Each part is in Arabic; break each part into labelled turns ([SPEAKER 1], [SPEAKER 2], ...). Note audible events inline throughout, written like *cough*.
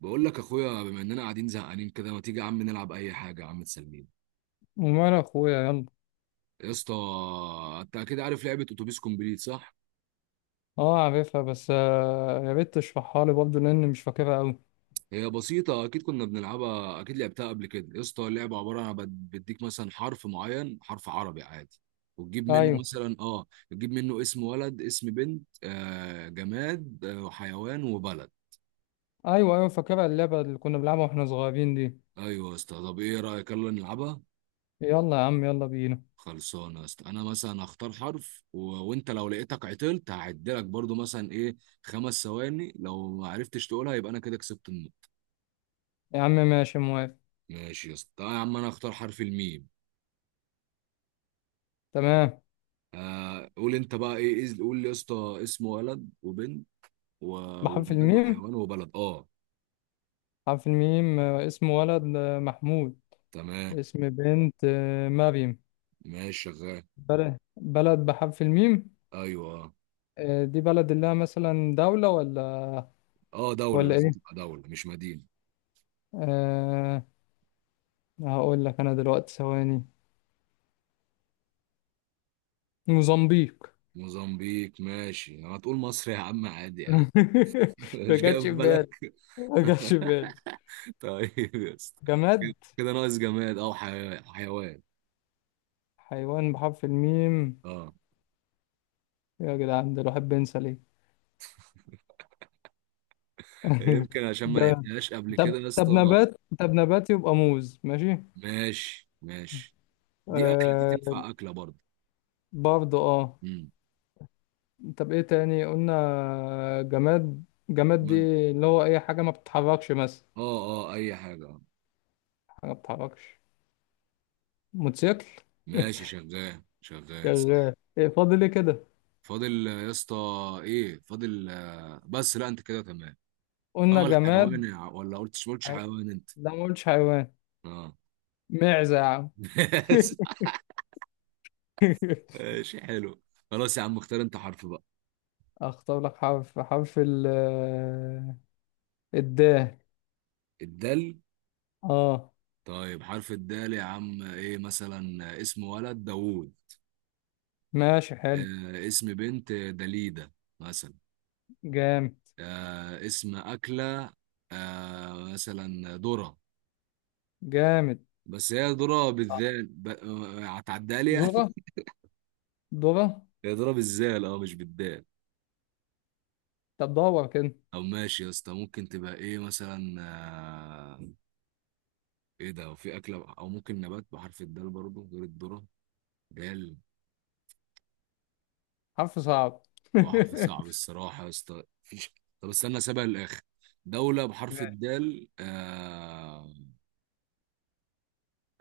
[SPEAKER 1] بقول لك اخويا، بما اننا قاعدين زهقانين كده، ما تيجي يا عم نلعب اي حاجه يا عم تسلينا.
[SPEAKER 2] ومال اخويا يلا.
[SPEAKER 1] يا اسطى، انت اكيد عارف لعبه اتوبيس كومبليت صح؟
[SPEAKER 2] اه عارفها بس يا ريت تشرحها لي برضه لان مش فاكرها قوي.
[SPEAKER 1] هي بسيطه، اكيد كنا بنلعبها، اكيد لعبتها قبل كده يا اسطى. اللعبه عباره عن بديك مثلا حرف معين، حرف عربي عادي، وتجيب منه
[SPEAKER 2] ايوه
[SPEAKER 1] مثلا اه، تجيب منه اسم ولد، اسم بنت آه، جماد آه، وحيوان وبلد.
[SPEAKER 2] ايوه ايوه فاكرها اللعبه اللي كنا بنلعبها واحنا صغيرين دي.
[SPEAKER 1] ايوه يا اسطى، طب ايه رايك يلا نلعبها.
[SPEAKER 2] يلا يا عم يلا بينا.
[SPEAKER 1] خلصانه يا اسطى. انا مثلا هختار حرف وانت لو لقيتك عطلت هعدلك برضو مثلا ايه، خمس ثواني، لو ما عرفتش تقولها يبقى انا كده كسبت النقطه.
[SPEAKER 2] يا عم ماشي موافق.
[SPEAKER 1] ماشي يا اسطى، تعالى يا عم، انا هختار حرف الميم.
[SPEAKER 2] تمام.
[SPEAKER 1] آه قول انت بقى ايه، قول لي يا اسطى اسم ولد وبنت و...
[SPEAKER 2] بحرف
[SPEAKER 1] وجماد
[SPEAKER 2] الميم.
[SPEAKER 1] وحيوان وبلد اه.
[SPEAKER 2] بحرف الميم، اسم ولد محمود.
[SPEAKER 1] تمام،
[SPEAKER 2] اسم بنت مريم.
[SPEAKER 1] ماشي شغال.
[SPEAKER 2] بلد بحرف الميم.
[SPEAKER 1] ايوه اه.
[SPEAKER 2] آه، دي بلد اللي هي مثلا دولة ولا،
[SPEAKER 1] آه، دوله
[SPEAKER 2] ولا
[SPEAKER 1] لازم
[SPEAKER 2] ايه؟
[SPEAKER 1] تبقى دوله مش مدينه.
[SPEAKER 2] أه. هقول لك انا دلوقتي ثواني. موزمبيق.
[SPEAKER 1] موزمبيق ماشي، هتقول مصر يا عم عادي يا عم.
[SPEAKER 2] *laughs*
[SPEAKER 1] *laughs*
[SPEAKER 2] ما
[SPEAKER 1] مش
[SPEAKER 2] جاتش
[SPEAKER 1] جاي في
[SPEAKER 2] في
[SPEAKER 1] بالك.
[SPEAKER 2] بالي. ما جاتش في بالي.
[SPEAKER 1] *laughs* طيب يا اسطى، كده
[SPEAKER 2] جماد.
[SPEAKER 1] كده ناقص جماد او حيوان، حيوان
[SPEAKER 2] حيوان بحرف الميم.
[SPEAKER 1] اه.
[SPEAKER 2] يا جدعان ده الواحد بينسى ليه؟ *laughs*
[SPEAKER 1] يمكن عشان ما
[SPEAKER 2] جماد.
[SPEAKER 1] لعبتهاش قبل
[SPEAKER 2] طب
[SPEAKER 1] كده يا
[SPEAKER 2] طب
[SPEAKER 1] اسطى.
[SPEAKER 2] نبات، طب نبات يبقى موز. ماشي.
[SPEAKER 1] ماشي ماشي. دي اكله، دي
[SPEAKER 2] آه.
[SPEAKER 1] تنفع اكله برضه.
[SPEAKER 2] برضه اه.
[SPEAKER 1] امم
[SPEAKER 2] طب ايه تاني قلنا؟ جماد. جماد دي
[SPEAKER 1] جماد.
[SPEAKER 2] اللي هو اي حاجة ما بتتحركش مثلا.
[SPEAKER 1] اه اه، اي حاجه آه.
[SPEAKER 2] حاجة ما بتتحركش. موتوسيكل.
[SPEAKER 1] ماشي شغال،
[SPEAKER 2] *laughs*
[SPEAKER 1] شغال صح.
[SPEAKER 2] شغال. ايه فاضل ايه كده؟
[SPEAKER 1] فاضل آه، يا اسطى ايه فاضل آه، بس لا انت كده تمام.
[SPEAKER 2] قلنا
[SPEAKER 1] اه
[SPEAKER 2] جماد.
[SPEAKER 1] الحيوان، يا ولا قلتش، ما
[SPEAKER 2] ح-
[SPEAKER 1] قلتش حيوان انت.
[SPEAKER 2] لا، ما قلتش حيوان.
[SPEAKER 1] اه.
[SPEAKER 2] معزة يا عم.
[SPEAKER 1] *laughs*
[SPEAKER 2] *laughs*
[SPEAKER 1] ماشي حلو. خلاص يا عم، اختار انت حرف بقى.
[SPEAKER 2] اختار لك حرف، حرف ال الدال
[SPEAKER 1] الدال؟
[SPEAKER 2] اه.
[SPEAKER 1] طيب حرف الدال يا عم ايه، مثلا اسم ولد داوود،
[SPEAKER 2] ماشي حلو.
[SPEAKER 1] آه اسم بنت دليدة مثلا،
[SPEAKER 2] جامد.
[SPEAKER 1] آه اسم أكلة آه مثلا ذرة.
[SPEAKER 2] جامد.
[SPEAKER 1] بس هي ذرة بالذال آه، هتعديها لي يعني.
[SPEAKER 2] زورة. دورة.
[SPEAKER 1] *laughs* هي ذرة بالذال اه، مش بالدال.
[SPEAKER 2] طب دور كده.
[SPEAKER 1] طب ماشي يا اسطى، ممكن تبقى ايه مثلا آه، ايه ده، وفي أكلة او ممكن نبات بحرف الدال برضه غير الذرة؟ دال،
[SPEAKER 2] حرف صعب.
[SPEAKER 1] هو
[SPEAKER 2] *laughs*
[SPEAKER 1] حرف صعب الصراحة يا اسطى، مفيش. طب استنى سابها للآخر. دولة بحرف
[SPEAKER 2] ماشي.
[SPEAKER 1] الدال آه،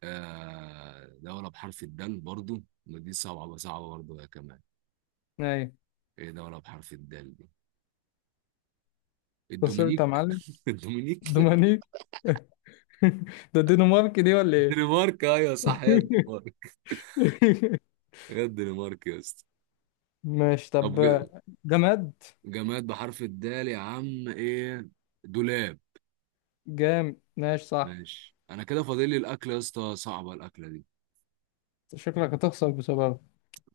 [SPEAKER 1] آه دولة بحرف الدال برضو، ما دي صعبة، صعبة برضو يا كمان.
[SPEAKER 2] ايوه.
[SPEAKER 1] ايه دولة بحرف الدال دي؟
[SPEAKER 2] خسرت
[SPEAKER 1] الدومينيك.
[SPEAKER 2] يا معلم.
[SPEAKER 1] *laughs* الدومينيك.
[SPEAKER 2] دومانيك. *laughs* ده الدنمارك دي ولا ايه؟
[SPEAKER 1] الدنمارك، ايوه صح، هي الدنمارك.
[SPEAKER 2] *laughs*
[SPEAKER 1] هي الدنمارك يا اسطى.
[SPEAKER 2] ماشي طب.
[SPEAKER 1] طب
[SPEAKER 2] جماد.
[SPEAKER 1] جماد بحرف الدال يا عم ايه؟ دولاب.
[SPEAKER 2] جامد ماشي صح.
[SPEAKER 1] ماشي، انا كده فاضل لي الاكل يا اسطى، صعبة الاكلة دي.
[SPEAKER 2] شكلك هتخسر بسببه.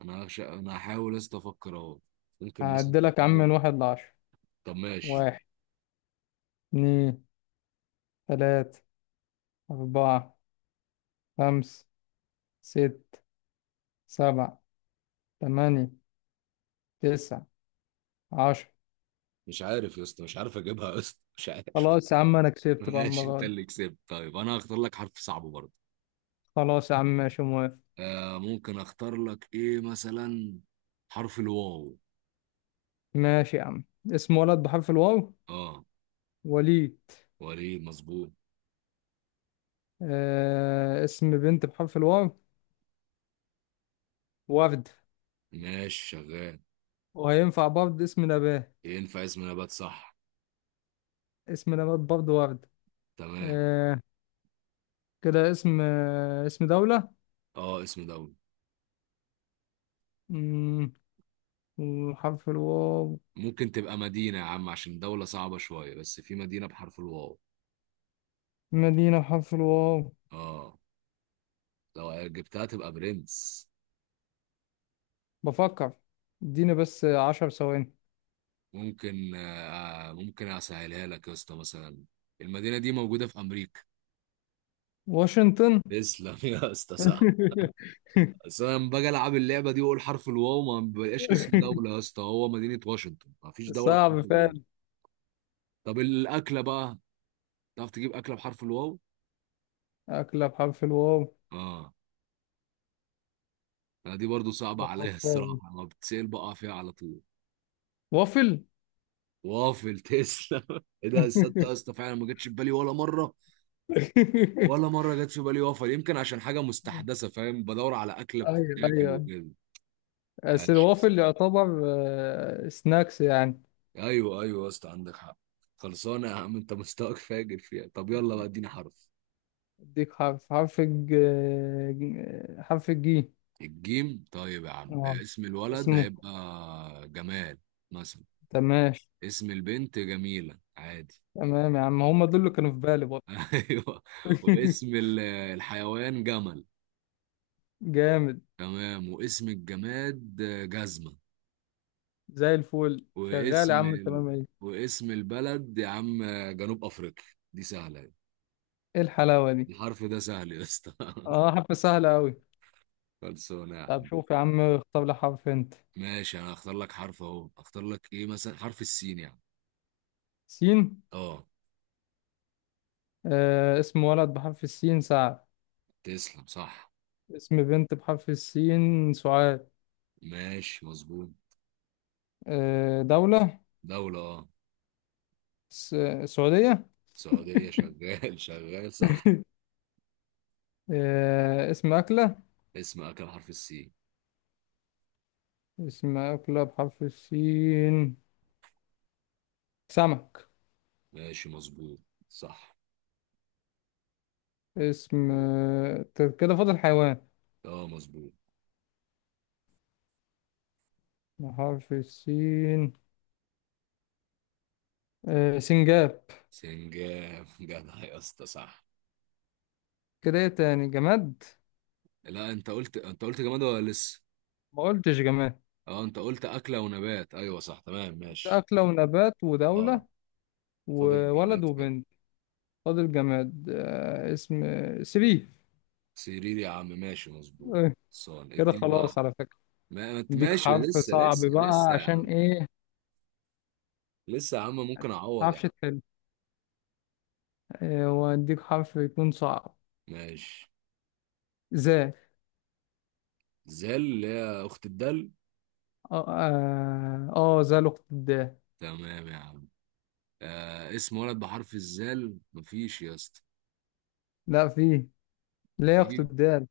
[SPEAKER 1] انا هحاول يا اسطى افكر اهو. ممكن مثلا،
[SPEAKER 2] هعدلك يا عم
[SPEAKER 1] إيه؟
[SPEAKER 2] من واحد لعشرة.
[SPEAKER 1] طب ماشي.
[SPEAKER 2] واحد، اتنين، تلاتة، أربعة، خمسة، ست، سبعة، تمانية، تسعة، عشرة.
[SPEAKER 1] مش عارف يا اسطى، مش عارف اجيبها يا اسطى، مش عارف.
[SPEAKER 2] خلاص يا عم، أنا
[SPEAKER 1] *laughs*
[SPEAKER 2] كسبت بقى
[SPEAKER 1] ماشي،
[SPEAKER 2] المرة
[SPEAKER 1] انت
[SPEAKER 2] دي.
[SPEAKER 1] اللي كسبت. طيب انا هختار لك حرف صعب برضه.
[SPEAKER 2] خلاص يا عم ماشي موافق.
[SPEAKER 1] آه، ممكن اختار لك ايه مثلا؟ حرف الواو.
[SPEAKER 2] ماشي يا عم. اسم ولد بحرف الواو،
[SPEAKER 1] اه،
[SPEAKER 2] وليد.
[SPEAKER 1] وريد مظبوط.
[SPEAKER 2] آه، اسم بنت بحرف الواو، وردة.
[SPEAKER 1] ماشي شغال.
[SPEAKER 2] وهينفع برضه اسم نبات.
[SPEAKER 1] ينفع اسم نبات صح.
[SPEAKER 2] اسم نبات برضه وردة.
[SPEAKER 1] تمام.
[SPEAKER 2] آه. كده اسم، اسم دولة.
[SPEAKER 1] اه اسم دولة.
[SPEAKER 2] مم، وحرف الواو.
[SPEAKER 1] ممكن تبقى مدينة يا عم، عشان دولة صعبة شوية، بس في مدينة بحرف الواو.
[SPEAKER 2] مدينة بحرف الواو.
[SPEAKER 1] اه، لو جبتها تبقى برنس.
[SPEAKER 2] بفكر. اديني بس عشر ثواني.
[SPEAKER 1] ممكن آه، ممكن اسهلها لك يا اسطى، مثلا المدينة دي موجودة في امريكا.
[SPEAKER 2] واشنطن.
[SPEAKER 1] تسلم *laughs* يا اسطى صح.
[SPEAKER 2] *laughs*
[SPEAKER 1] بس انا لما باجي العب اللعبه دي واقول حرف الواو ما بيبقاش اسم دوله يا اسطى، هو مدينه واشنطن، ما فيش دوله بحرف
[SPEAKER 2] صعب
[SPEAKER 1] الواو.
[SPEAKER 2] فعلا.
[SPEAKER 1] طب الاكله بقى، تعرف تجيب اكله بحرف الواو؟
[SPEAKER 2] أكلة بحرف الواو.
[SPEAKER 1] اه. لا دي برضو صعبه عليا، *laughs*
[SPEAKER 2] بفكر.
[SPEAKER 1] الصراحه ما بتسال بقى فيها على طول.
[SPEAKER 2] وافل.
[SPEAKER 1] وافل، تسلم. *laughs* ايه ده، تصدق يا
[SPEAKER 2] *laughs*
[SPEAKER 1] اسطى فعلا ما جاتش في بالي ولا مره، ولا مره جت في بالي وافل، يمكن عشان حاجه مستحدثه، فاهم، بدور على اكله
[SPEAKER 2] أيوه
[SPEAKER 1] بتتاكل
[SPEAKER 2] أيوه.
[SPEAKER 1] وكده.
[SPEAKER 2] بس
[SPEAKER 1] عاش.
[SPEAKER 2] الوافل يعتبر سناكس يعني.
[SPEAKER 1] ايوه ايوه يا اسطى، عندك حق. خلصانه يا عم، انت مستواك فاجر فيها. طب يلا بقى اديني حرف.
[SPEAKER 2] أديك حرف حرف الج ج- حرف الجي.
[SPEAKER 1] الجيم؟ طيب يا عم
[SPEAKER 2] اه.
[SPEAKER 1] اسم الولد
[SPEAKER 2] اسمه.
[SPEAKER 1] هيبقى جمال مثلا.
[SPEAKER 2] تمام.
[SPEAKER 1] اسم البنت جميلة عادي.
[SPEAKER 2] تمام يا عم، هم دول اللي كانوا في بالي برضه.
[SPEAKER 1] *laughs* ايوه. واسم
[SPEAKER 2] *laughs*
[SPEAKER 1] الحيوان جمل.
[SPEAKER 2] جامد.
[SPEAKER 1] تمام. واسم الجماد جزمة.
[SPEAKER 2] زي الفل شغال يا
[SPEAKER 1] واسم
[SPEAKER 2] عم تمام. ايه؟
[SPEAKER 1] واسم البلد يا عم جنوب افريقيا، دي سهلة.
[SPEAKER 2] ايه الحلاوة دي؟
[SPEAKER 1] الحرف ده سهل يا اسطى.
[SPEAKER 2] اه حرف سهلة أوي.
[SPEAKER 1] *laughs* خلصانه يا
[SPEAKER 2] طب
[SPEAKER 1] عم.
[SPEAKER 2] شوف يا عم، اختار لي حرف انت.
[SPEAKER 1] ماشي، انا هختار لك حرف اهو. اختار لك ايه مثلا؟ حرف السين يعني.
[SPEAKER 2] سين.
[SPEAKER 1] اه.
[SPEAKER 2] آه، اسم ولد بحرف السين، سعد.
[SPEAKER 1] تسلم صح.
[SPEAKER 2] اسم بنت بحرف السين، سعاد.
[SPEAKER 1] ماشي مظبوط.
[SPEAKER 2] آه، دولة.
[SPEAKER 1] دولة اه.
[SPEAKER 2] س... سعودية.
[SPEAKER 1] سعودية
[SPEAKER 2] *laughs*
[SPEAKER 1] شغال. *laughs* شغال صح.
[SPEAKER 2] آه، اسم أكلة.
[SPEAKER 1] اسم اكل حرف السين.
[SPEAKER 2] اسم أكلة بحرف السين، سمك.
[SPEAKER 1] ماشي مظبوط. صح
[SPEAKER 2] اسم
[SPEAKER 1] مظبوط.
[SPEAKER 2] كده فاضل حيوان
[SPEAKER 1] اه مظبوط.
[SPEAKER 2] بحرف السين. آه، سنجاب.
[SPEAKER 1] سنجاب. *laughs* جدع يا اسطى صح.
[SPEAKER 2] كده ايه تاني؟ جماد؟
[SPEAKER 1] لا انت قلت، انت قلت جماد ولا لسه؟
[SPEAKER 2] ما قلتش جماد.
[SPEAKER 1] اه انت قلت اكلة ونبات، ايوه صح، تمام ماشي.
[SPEAKER 2] أكلة ونبات ودولة
[SPEAKER 1] اه. فاضل
[SPEAKER 2] وولد
[SPEAKER 1] الجماد كده.
[SPEAKER 2] وبنت. فاضل جماد. اسم سري.
[SPEAKER 1] سرير، يا عم ماشي مظبوط.
[SPEAKER 2] آه،
[SPEAKER 1] صان
[SPEAKER 2] كده
[SPEAKER 1] اديني
[SPEAKER 2] خلاص
[SPEAKER 1] بقى.
[SPEAKER 2] على فكرة.
[SPEAKER 1] ما انت
[SPEAKER 2] اديك
[SPEAKER 1] ماشي
[SPEAKER 2] حرف
[SPEAKER 1] لسه
[SPEAKER 2] صعب
[SPEAKER 1] لسه
[SPEAKER 2] بقى،
[SPEAKER 1] لسه يا
[SPEAKER 2] عشان
[SPEAKER 1] عم.
[SPEAKER 2] ايه؟
[SPEAKER 1] لسه يا عم، ممكن اعوض
[SPEAKER 2] متعرفش
[SPEAKER 1] يعني.
[SPEAKER 2] تحل. واديك حرف يكون صعب.
[SPEAKER 1] ماشي.
[SPEAKER 2] ذا.
[SPEAKER 1] زال، اللي هي اخت الدل.
[SPEAKER 2] اه اه، ذا لقطة الدال.
[SPEAKER 1] تمام يا عم. آه اسم ولد بحرف الزال مفيش يا اسطى.
[SPEAKER 2] لا فيه، لا يا اخت
[SPEAKER 1] في.
[SPEAKER 2] الدال.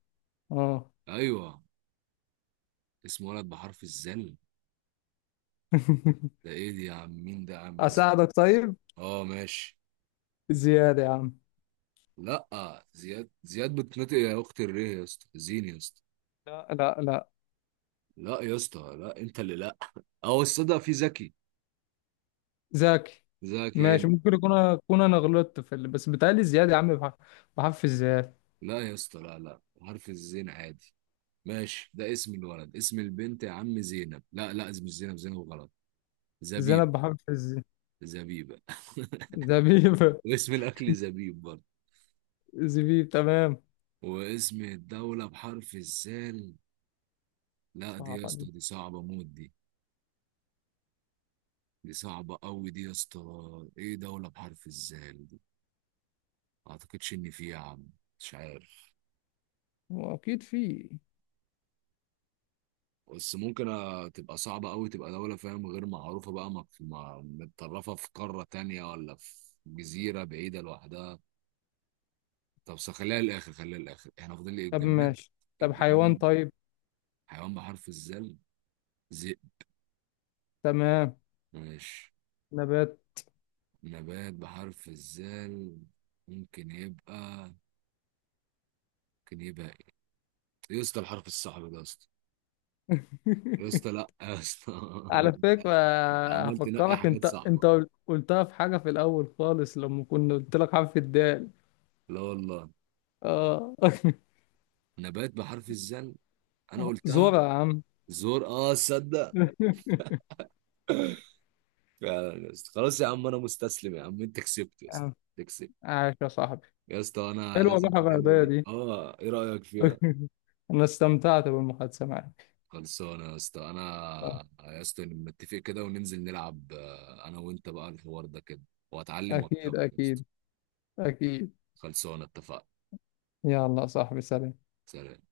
[SPEAKER 2] اه.
[SPEAKER 1] ايوه. اسم ولد بحرف الزال،
[SPEAKER 2] *laughs*
[SPEAKER 1] ده ايه دي يا عم، مين ده يا عم اللي اسمه؟
[SPEAKER 2] اساعدك طيب.
[SPEAKER 1] اه ماشي.
[SPEAKER 2] زيادة يا عم.
[SPEAKER 1] لا زياد، زياد بتنطق يا اخت الريه يا اسطى، زين يا اسطى.
[SPEAKER 2] لا لا لا.
[SPEAKER 1] لا يا اسطى، لا انت اللي لا. اه الصدق في زكي.
[SPEAKER 2] ذاكي.
[SPEAKER 1] زكي
[SPEAKER 2] ماشي،
[SPEAKER 1] انت.
[SPEAKER 2] ممكن يكون اكون انا غلطت في ال... بس بتهيألي زيادة يا عم، بحرف، بحرف الزيادة.
[SPEAKER 1] لا يا اسطى، لا لا، حرف الزين عادي. ماشي، ده اسم الولد. اسم البنت يا عم زينب، لا لا، اسم مش زينب، زينب غلط. زبيب.
[SPEAKER 2] زينب بحرف الز.
[SPEAKER 1] زبيبة. *laughs*
[SPEAKER 2] زبيب.
[SPEAKER 1] واسم الأكل زبيب برضه.
[SPEAKER 2] *laughs* زبيب تمام.
[SPEAKER 1] واسم الدولة بحرف الزال، لا دي يا
[SPEAKER 2] صعبة دي.
[SPEAKER 1] اسطى، دي صعبة موت دي، دي صعبة أوي دي يا اسطى. إيه دولة بحرف الزال دي؟ ما أعتقدش إن في يا عم. مش عارف.
[SPEAKER 2] هو أكيد في.
[SPEAKER 1] بس ممكن آه، تبقى صعبة أوي، تبقى دولة فاهم غير معروفة بقى، متطرفة في قارة تانية ولا في جزيرة بعيدة لوحدها. طب خليها للاخر، خليها للاخر، احنا فاضل لي
[SPEAKER 2] طب
[SPEAKER 1] الجماد.
[SPEAKER 2] ماشي. طب حيوان
[SPEAKER 1] الجماد.
[SPEAKER 2] طيب.
[SPEAKER 1] حيوان بحرف الزل، ذئب.
[SPEAKER 2] تمام.
[SPEAKER 1] ماشي.
[SPEAKER 2] نبات.
[SPEAKER 1] نبات بحرف الزل، ممكن يبقى، ممكن يبقى ايه؟ يا اسطى الحرف الصعب ده يا اسطى. يا اسطى لا
[SPEAKER 2] *laughs*
[SPEAKER 1] يا اسطى.
[SPEAKER 2] على فكرة،
[SPEAKER 1] *laughs* عمال تنقي
[SPEAKER 2] هفكرك
[SPEAKER 1] حاجات
[SPEAKER 2] أنت،
[SPEAKER 1] صعبة.
[SPEAKER 2] قلتها في حاجة في الأول خالص، لما كنا قلت لك حرف الدال.
[SPEAKER 1] لا والله.
[SPEAKER 2] آه.
[SPEAKER 1] نبات بحرف الزل. انا
[SPEAKER 2] *laughs*
[SPEAKER 1] قلتها.
[SPEAKER 2] زورة يا عم.
[SPEAKER 1] زور، اه تصدق.
[SPEAKER 2] *laughs* يا
[SPEAKER 1] فعلا يا اسطى، خلاص يا عم، انا مستسلم يا عم، انت كسبت يا اسطى.
[SPEAKER 2] عم،
[SPEAKER 1] أنت كسبت.
[SPEAKER 2] عاش يا صاحبي.
[SPEAKER 1] يا اسطى انا
[SPEAKER 2] حلوة
[SPEAKER 1] لازم
[SPEAKER 2] الروح
[SPEAKER 1] اللعبة
[SPEAKER 2] الرياضية
[SPEAKER 1] دي،
[SPEAKER 2] دي.
[SPEAKER 1] اه ايه رأيك فيها؟
[SPEAKER 2] *laughs* أنا استمتعت بالمحادثة معك.
[SPEAKER 1] خلصانة يا اسطى. انا يا اسطى نتفق كده، وننزل نلعب آه، انا وانت بقى الحوار ده كده، واتعلم
[SPEAKER 2] أكيد
[SPEAKER 1] واكسبك يا اسطى.
[SPEAKER 2] أكيد أكيد.
[SPEAKER 1] خلصانة اتفقنا.
[SPEAKER 2] يلا يا صاحبي، سلام.
[SPEAKER 1] سلام.